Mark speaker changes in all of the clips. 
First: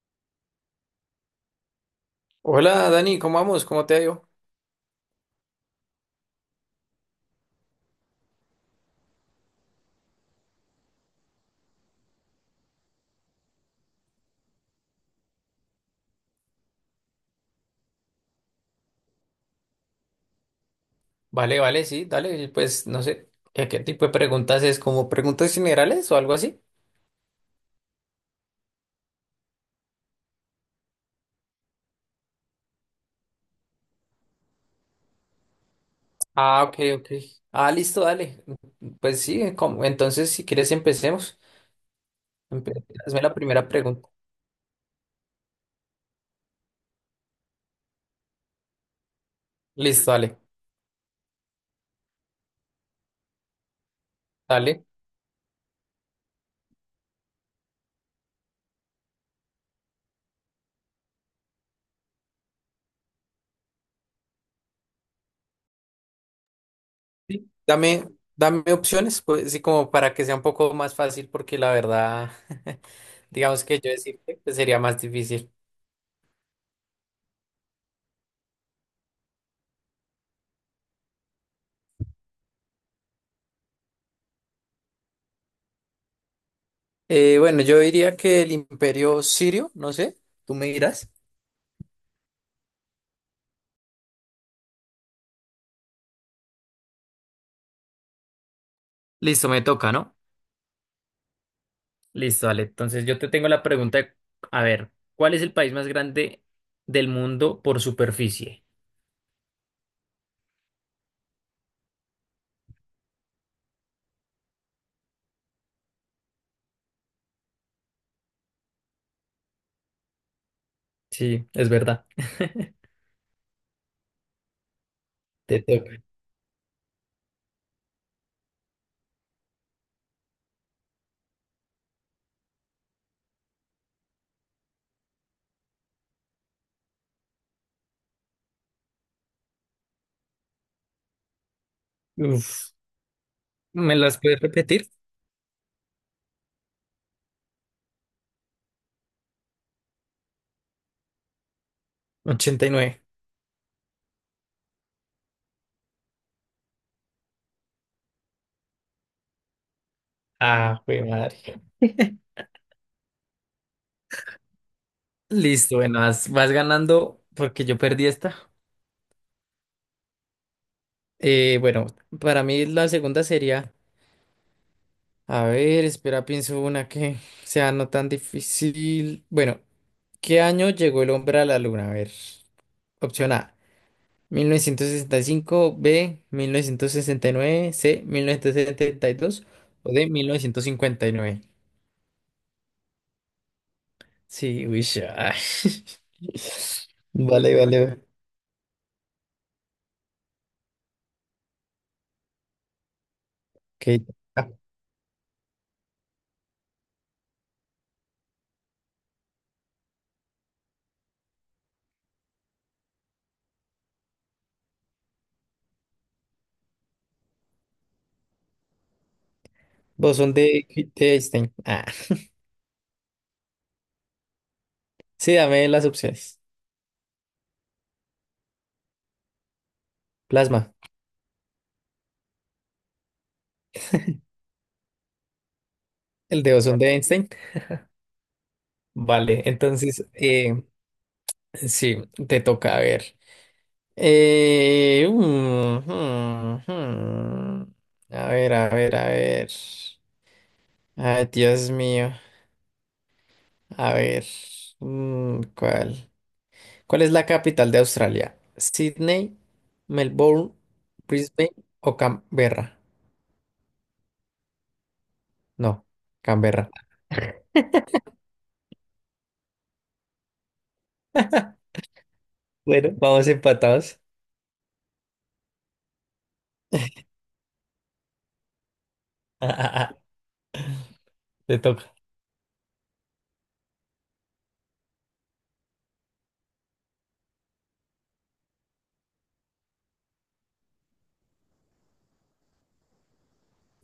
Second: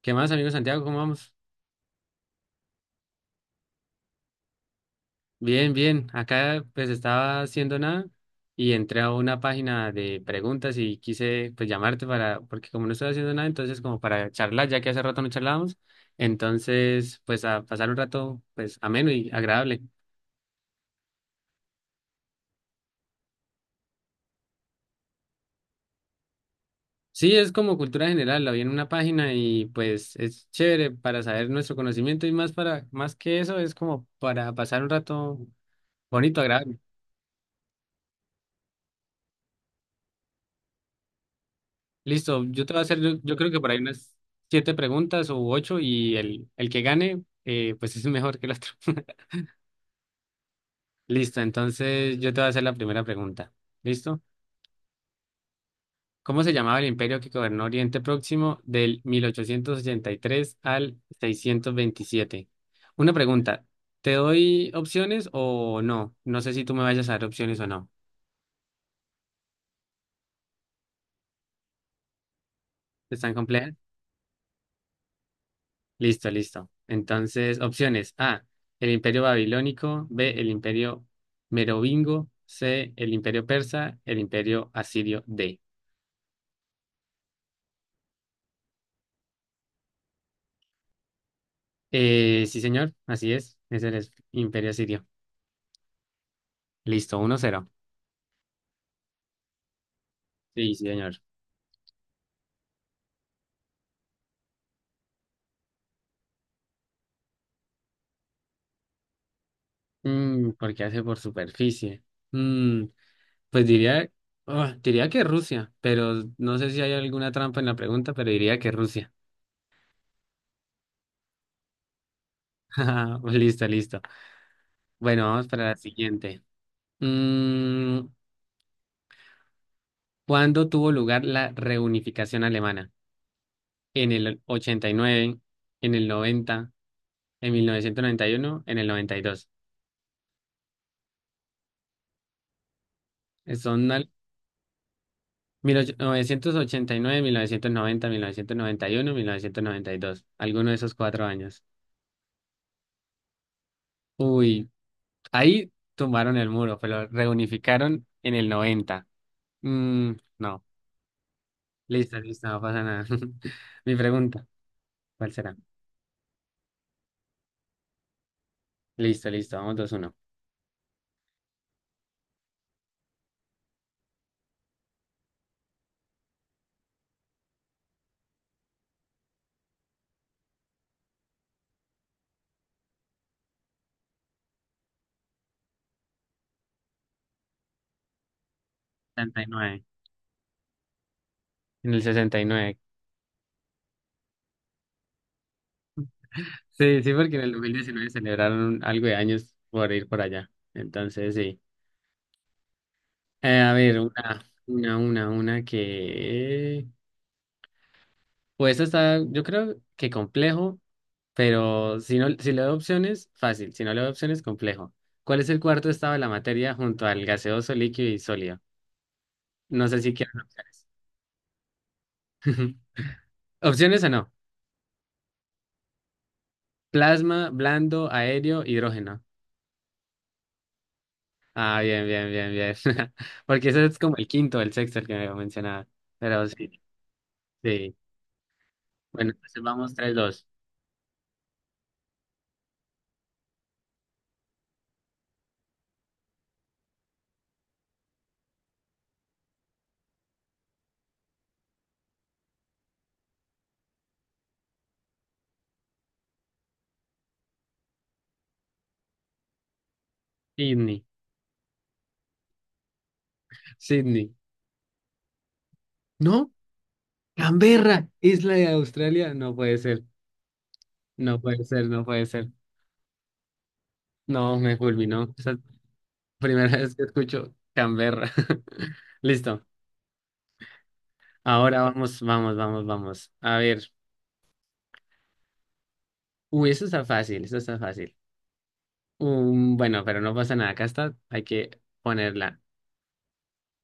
Speaker 1: ¿Qué más, amigo Santiago? ¿Cómo vamos?
Speaker 2: Hola Dani, ¿cómo vamos? ¿Cómo te ha ido?
Speaker 1: Bien, bien. Acá pues estaba haciendo nada y entré a una página de preguntas y quise pues llamarte para, porque como no estoy haciendo nada, entonces como para charlar, ya que hace rato no charlábamos, entonces pues a pasar un rato pues ameno y agradable.
Speaker 2: Vale, vale, sí, dale, pues no sé, ¿qué tipo de preguntas es? ¿Como preguntas generales o algo así?
Speaker 1: Sí, es como cultura general, la vi en una página y pues es chévere para saber nuestro conocimiento y más para, más que eso, es como para pasar un rato bonito,
Speaker 2: Ah, ok,
Speaker 1: agradable.
Speaker 2: ok. Ah, listo, dale. Pues sí, entonces si quieres empecemos.
Speaker 1: Listo, yo te voy a hacer, yo,
Speaker 2: Hazme la
Speaker 1: yo creo que
Speaker 2: primera
Speaker 1: por ahí
Speaker 2: pregunta.
Speaker 1: unas siete preguntas o ocho y el que gane, pues es mejor que el otro.
Speaker 2: Listo, dale,
Speaker 1: Listo, entonces yo te voy a hacer la primera pregunta. ¿Listo?
Speaker 2: dale.
Speaker 1: ¿Cómo se llamaba el imperio que gobernó Oriente Próximo del 1883 al 627? Una pregunta, ¿te doy opciones o no? No sé si tú me vayas a dar
Speaker 2: Sí,
Speaker 1: opciones o no.
Speaker 2: Dame, dame opciones, pues sí, como para que sea un poco más fácil, porque la verdad,
Speaker 1: ¿Están
Speaker 2: digamos
Speaker 1: complejas?
Speaker 2: que yo decirte que sería más difícil.
Speaker 1: Listo, listo. Entonces, opciones. A, el imperio babilónico. B, el imperio merovingo. C, el imperio persa. El imperio asirio. D.
Speaker 2: Bueno, yo diría que el imperio sirio, no sé, tú me dirás.
Speaker 1: Sí, señor. Así es. Es el es- imperio asirio. Listo, 1-0.
Speaker 2: Listo, me toca, ¿no?
Speaker 1: Sí, sí, señor.
Speaker 2: Listo, Ale. Entonces yo te tengo la pregunta, a ver, ¿cuál es el país más grande del mundo por superficie?
Speaker 1: Mm, ¿por qué hace por superficie? Mm, pues diría, ah, diría que Rusia, pero no sé si hay alguna trampa en la pregunta, pero diría que Rusia.
Speaker 2: Sí, es verdad.
Speaker 1: Listo, listo. Bueno, vamos
Speaker 2: Te
Speaker 1: para la
Speaker 2: toca.
Speaker 1: siguiente. Mm, ¿cuándo tuvo lugar la reunificación alemana? ¿En el 89, en el 90, en 1991, en el noventa y dos?
Speaker 2: Uf,
Speaker 1: Son
Speaker 2: ¿me
Speaker 1: al-
Speaker 2: las puedes repetir?
Speaker 1: 1989, 1990, 1991, 1992. Alguno de esos cuatro años.
Speaker 2: 89.
Speaker 1: Uy, ahí tumbaron el muro, pero reunificaron en el 90. Mm, no,
Speaker 2: Ah, güey, madre.
Speaker 1: listo, listo, no pasa nada. Mi pregunta, ¿cuál será?
Speaker 2: Listo, bueno, vas ganando porque yo perdí esta.
Speaker 1: Listo, listo, vamos 2-1.
Speaker 2: Bueno, para mí la segunda sería, a ver, espera, pienso una que sea no tan difícil. Bueno, ¿qué año llegó el hombre a la luna? A ver, opción A, 1965; B, 1969; C, mil novecientos setenta y
Speaker 1: Sesenta y
Speaker 2: dos
Speaker 1: nueve.
Speaker 2: o D, 1959.
Speaker 1: En el 69.
Speaker 2: Sí, uy, ya.
Speaker 1: Sí, sí, porque en el
Speaker 2: Vale,
Speaker 1: dos mil
Speaker 2: vale.
Speaker 1: diecinueve celebraron algo de años por ir por allá. Entonces, sí. A ver,
Speaker 2: Ok.
Speaker 1: una,
Speaker 2: Ah,
Speaker 1: una, una, una que... Pues esta está, yo creo que complejo, pero si no, si le doy opciones, fácil. Si no le doy opciones, complejo. ¿Cuál es el cuarto estado de la materia junto al gaseoso, líquido y sólido? No sé si
Speaker 2: Bosón
Speaker 1: quieren
Speaker 2: de,
Speaker 1: opciones.
Speaker 2: de Einstein. Ah.
Speaker 1: ¿Opciones o no?
Speaker 2: Sí, dame las opciones.
Speaker 1: Plasma, blando, aéreo, hidrógeno.
Speaker 2: Plasma.
Speaker 1: Ah, bien, bien, bien, bien. Porque ese es como el quinto, el sexto, el que me mencionaba.
Speaker 2: El
Speaker 1: Pero
Speaker 2: de bosón
Speaker 1: sí.
Speaker 2: de Einstein.
Speaker 1: Sí. Bueno,
Speaker 2: Vale,
Speaker 1: entonces vamos
Speaker 2: entonces,
Speaker 1: 3-2.
Speaker 2: sí, te toca a ver. Eh, mm, mm, mm. A ver, a ver, a ver. Ay, Dios mío. A ver, ¿cuál? ¿Cuál es la capital de Australia? ¿Sydney, Melbourne,
Speaker 1: Sydney,
Speaker 2: Brisbane o Canberra?
Speaker 1: Sydney.
Speaker 2: No,
Speaker 1: No,
Speaker 2: Canberra.
Speaker 1: Canberra, isla de Australia. No puede ser, no puede ser, no puede ser.
Speaker 2: Bueno, vamos empatados.
Speaker 1: No, me fulminó. Esa es la primera vez que escucho Canberra. Listo.
Speaker 2: Te
Speaker 1: Ahora
Speaker 2: toca.
Speaker 1: vamos, vamos, vamos, vamos. A ver. Uy, eso está fácil, eso está fácil. Bueno, pero no pasa nada. Acá está, hay que ponerla.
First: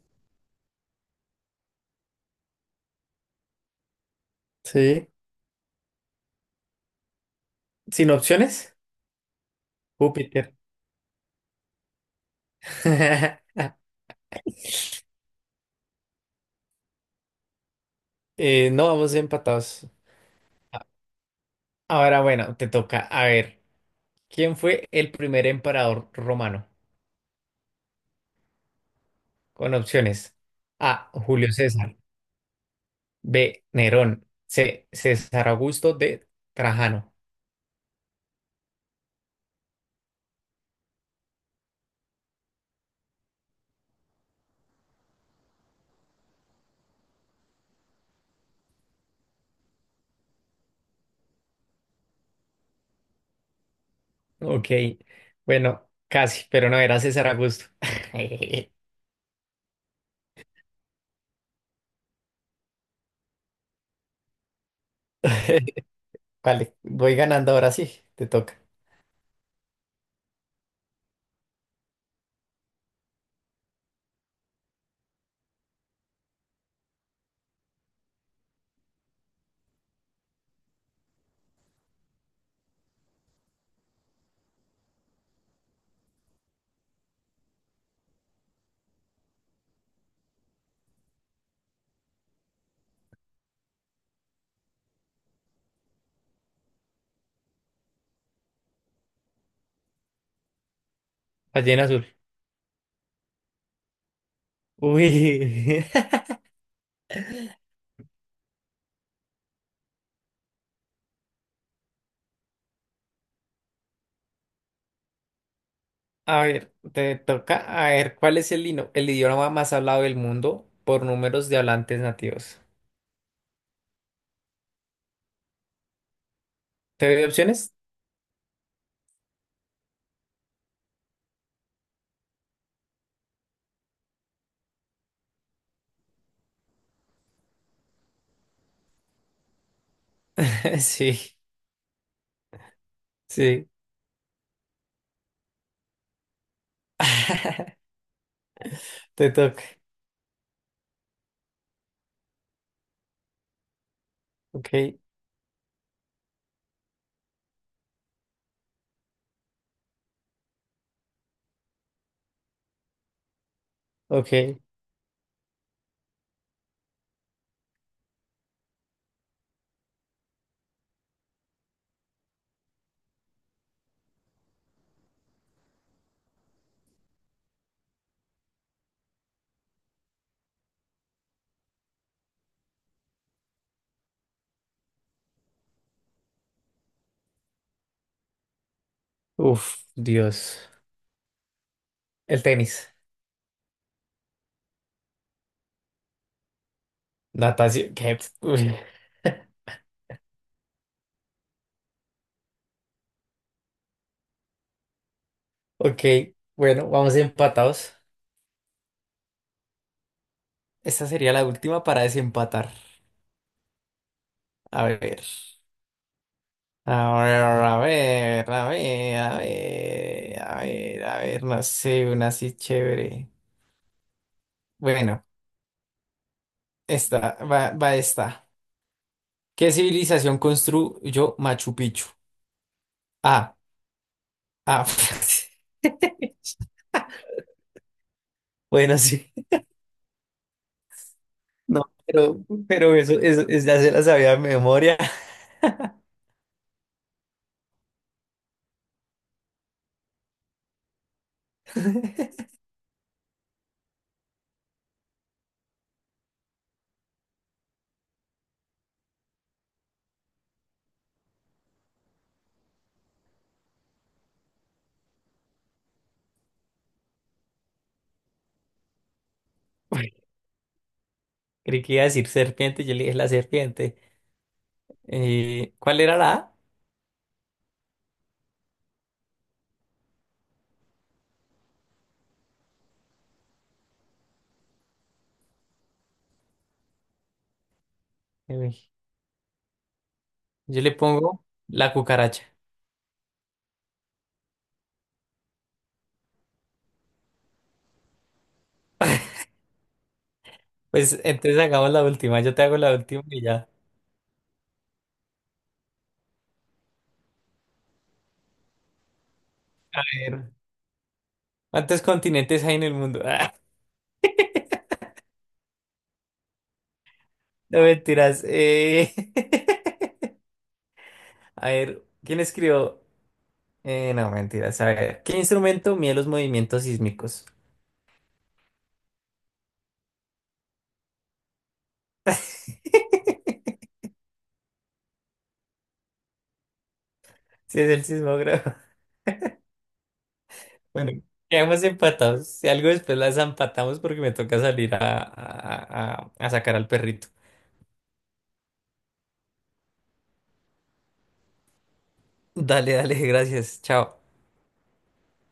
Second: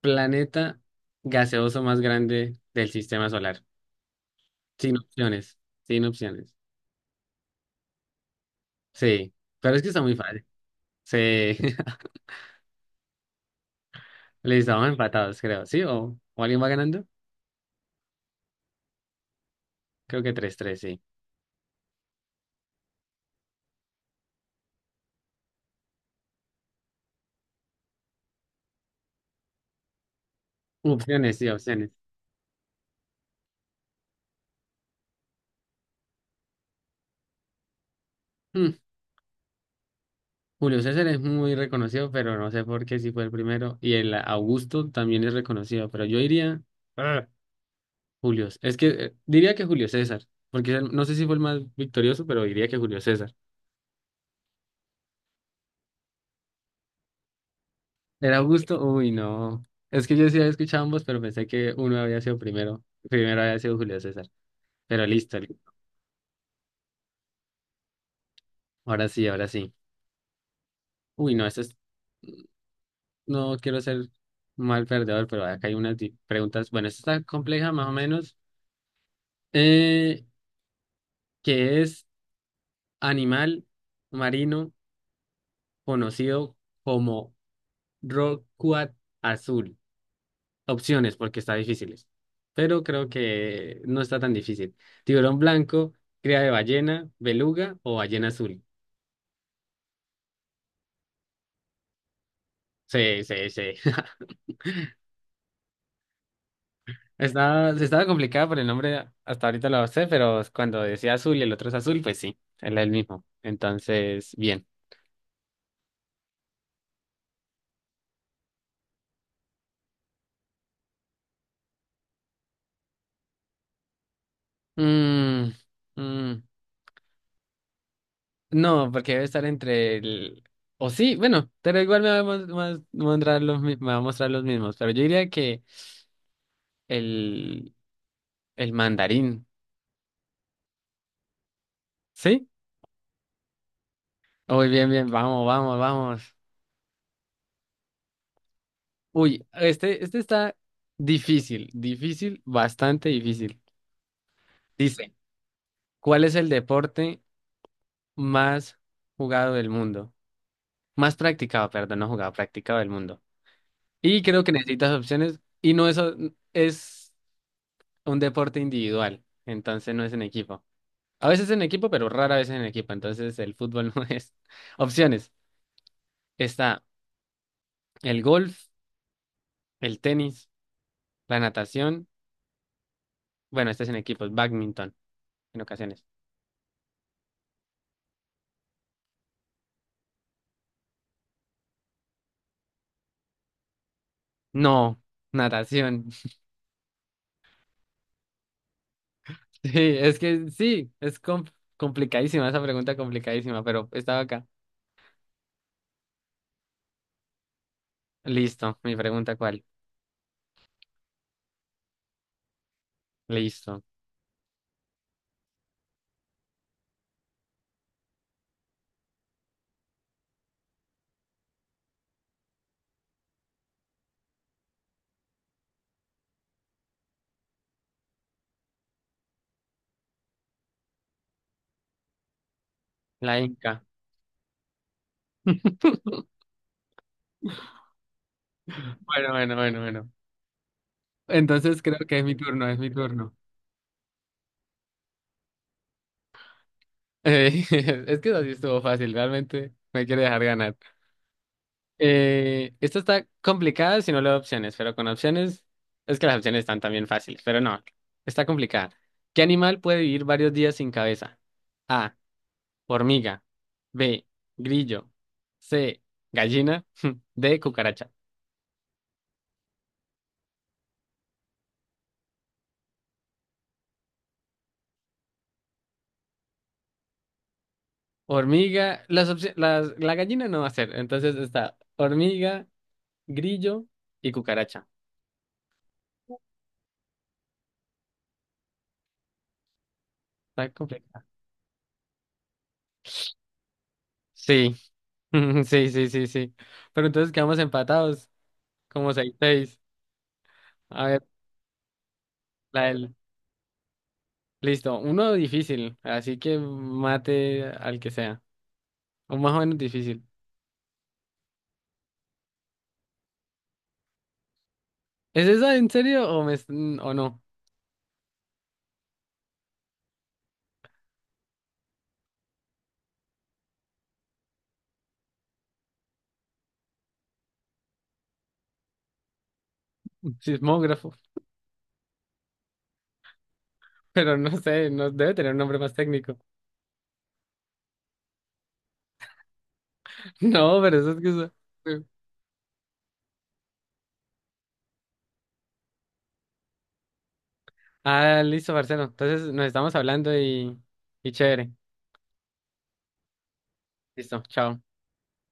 Speaker 1: Planeta gaseoso más grande del sistema solar. Sin
Speaker 2: Sí.
Speaker 1: opciones, sin opciones.
Speaker 2: ¿Sin opciones?
Speaker 1: Sí, pero es que está muy fácil.
Speaker 2: Júpiter.
Speaker 1: Sí, listo, vamos empatados, creo. ¿Sí? O alguien va ganando?
Speaker 2: No, vamos empatados.
Speaker 1: Creo que 3-3 sí.
Speaker 2: Ahora, bueno, te toca. A ver, ¿quién fue el primer emperador romano? Con opciones. A,
Speaker 1: Opciones, sí,
Speaker 2: Julio
Speaker 1: opciones.
Speaker 2: César. B, Nerón. C, César Augusto. D, Trajano.
Speaker 1: Mm, Julio César es muy reconocido, pero no sé por qué si fue el primero. Y el Augusto también es reconocido, pero yo diría. Ah, Julio. Es que diría que Julio César, porque él- no sé si fue el más victorioso, pero diría que Julio César.
Speaker 2: Ok, bueno, casi, pero no era César Augusto.
Speaker 1: ¿Era Augusto? Uy, no. Es que yo sí había escuchado ambos, pero pensé que uno había sido primero. Primero había sido Julio César. Pero listo, li-
Speaker 2: Vale, voy ganando ahora sí, te toca.
Speaker 1: ahora sí, ahora sí. Uy, no, esto es. No quiero ser mal perdedor, pero acá hay unas di- preguntas. Bueno, esta está compleja más o menos. Eh, ¿Qué es animal marino conocido como rorcual azul? Opciones, porque está difíciles. Pero creo que no está tan difícil. Tiburón blanco, cría de ballena, beluga o ballena azul.
Speaker 2: Ballena azul.
Speaker 1: Sí, sí, sí.
Speaker 2: Uy,
Speaker 1: Estaba, estaba complicada por el nombre, hasta ahorita lo sé, pero cuando decía azul y el otro es azul, pues sí, él es el mismo. Entonces, bien.
Speaker 2: a ver, te toca. A ver, ¿cuál es el idioma más hablado del mundo por números de hablantes nativos?
Speaker 1: Mm, mm,
Speaker 2: ¿Te doy opciones?
Speaker 1: no, porque debe estar entre el... O sí, bueno, pero igual me va a mostrar los, me va a mostrar los mismos, pero yo diría que el, el mandarín,
Speaker 2: Sí,
Speaker 1: ¿sí?
Speaker 2: sí.
Speaker 1: Muy bien, bien, vamos, vamos, vamos.
Speaker 2: Te
Speaker 1: Uy,
Speaker 2: toca.
Speaker 1: este está difícil, difícil, bastante difícil.
Speaker 2: Ok,
Speaker 1: Dice, ¿cuál es el deporte más jugado del mundo? Más practicado, perdón, no jugado, practicado del mundo. Y creo que
Speaker 2: ok.
Speaker 1: necesitas opciones y no es, es un deporte individual, entonces no es en equipo. A veces en equipo, pero rara vez en equipo, entonces el fútbol no es. Opciones. Está el golf, el tenis, la natación. Bueno, este es en equipos, badminton en ocasiones.
Speaker 2: Uf, Dios. El tenis.
Speaker 1: No, natación.
Speaker 2: Natación. ¿Qué? Uy.
Speaker 1: Sí, es que sí, complicadísima esa pregunta, complicadísima, pero estaba acá.
Speaker 2: Ok, bueno, vamos empatados.
Speaker 1: Listo, mi pregunta, ¿cuál?
Speaker 2: Esta sería la última para desempatar.
Speaker 1: Listo.
Speaker 2: A ver, a ver, a ver, a ver, a ver, a ver, a ver, no sé, una así chévere. Bueno, esta, va esta. ¿Qué civilización construyó Machu Picchu?
Speaker 1: La
Speaker 2: Ah,
Speaker 1: Inca.
Speaker 2: ah. Bueno,
Speaker 1: Bueno,
Speaker 2: sí.
Speaker 1: bueno, bueno, bueno. Entonces
Speaker 2: No,
Speaker 1: creo que es mi
Speaker 2: pero,
Speaker 1: turno, es mi
Speaker 2: pero eso,
Speaker 1: turno.
Speaker 2: eso, eso ya se la sabía de memoria.
Speaker 1: Eh, es que así estuvo fácil, realmente me quiere dejar ganar. Esto está complicada si no le doy opciones, pero con opciones es que las opciones están también fáciles, pero no, está complicada. ¿Qué animal puede vivir varios días sin cabeza? A, hormiga. B, grillo. C, gallina. D, cucaracha.
Speaker 2: Creí que iba a decir serpiente, yo le dije la serpiente. ¿Cuál era la A?
Speaker 1: Hormiga, las opci- las, la gallina no va a ser. Entonces está hormiga, grillo y cucaracha.
Speaker 2: Uy.
Speaker 1: Está
Speaker 2: Yo le
Speaker 1: complicado.
Speaker 2: pongo la cucaracha.
Speaker 1: Sí, sí, sí, sí, sí. Pero entonces quedamos empatados, como 6-6. A
Speaker 2: Pues
Speaker 1: ver,
Speaker 2: entonces hagamos la última. Yo te hago
Speaker 1: la
Speaker 2: la
Speaker 1: del.
Speaker 2: última y ya.
Speaker 1: Listo, uno difícil, así que mate al que sea. O más o menos
Speaker 2: A
Speaker 1: difícil.
Speaker 2: ver. ¿Cuántos continentes hay en el mundo? Ah,
Speaker 1: ¿Es esa en serio o, me, es- o no?
Speaker 2: no mentiras. A ver, ¿quién escribió? No, mentiras. A ver, ¿qué instrumento mide los movimientos sísmicos?
Speaker 1: Sismógrafo, pero no sé, no debe tener un nombre más técnico.
Speaker 2: Si es el sismógrafo.
Speaker 1: No, pero eso
Speaker 2: Bueno,
Speaker 1: es que...
Speaker 2: quedamos
Speaker 1: eso.
Speaker 2: empatados. Si algo después las empatamos porque me toca salir a sacar al perrito.
Speaker 1: Ah, listo, Marcelo. Entonces nos estamos hablando y chévere.
Speaker 2: Dale, dale, gracias. Chao.
Speaker 1: Listo, chao.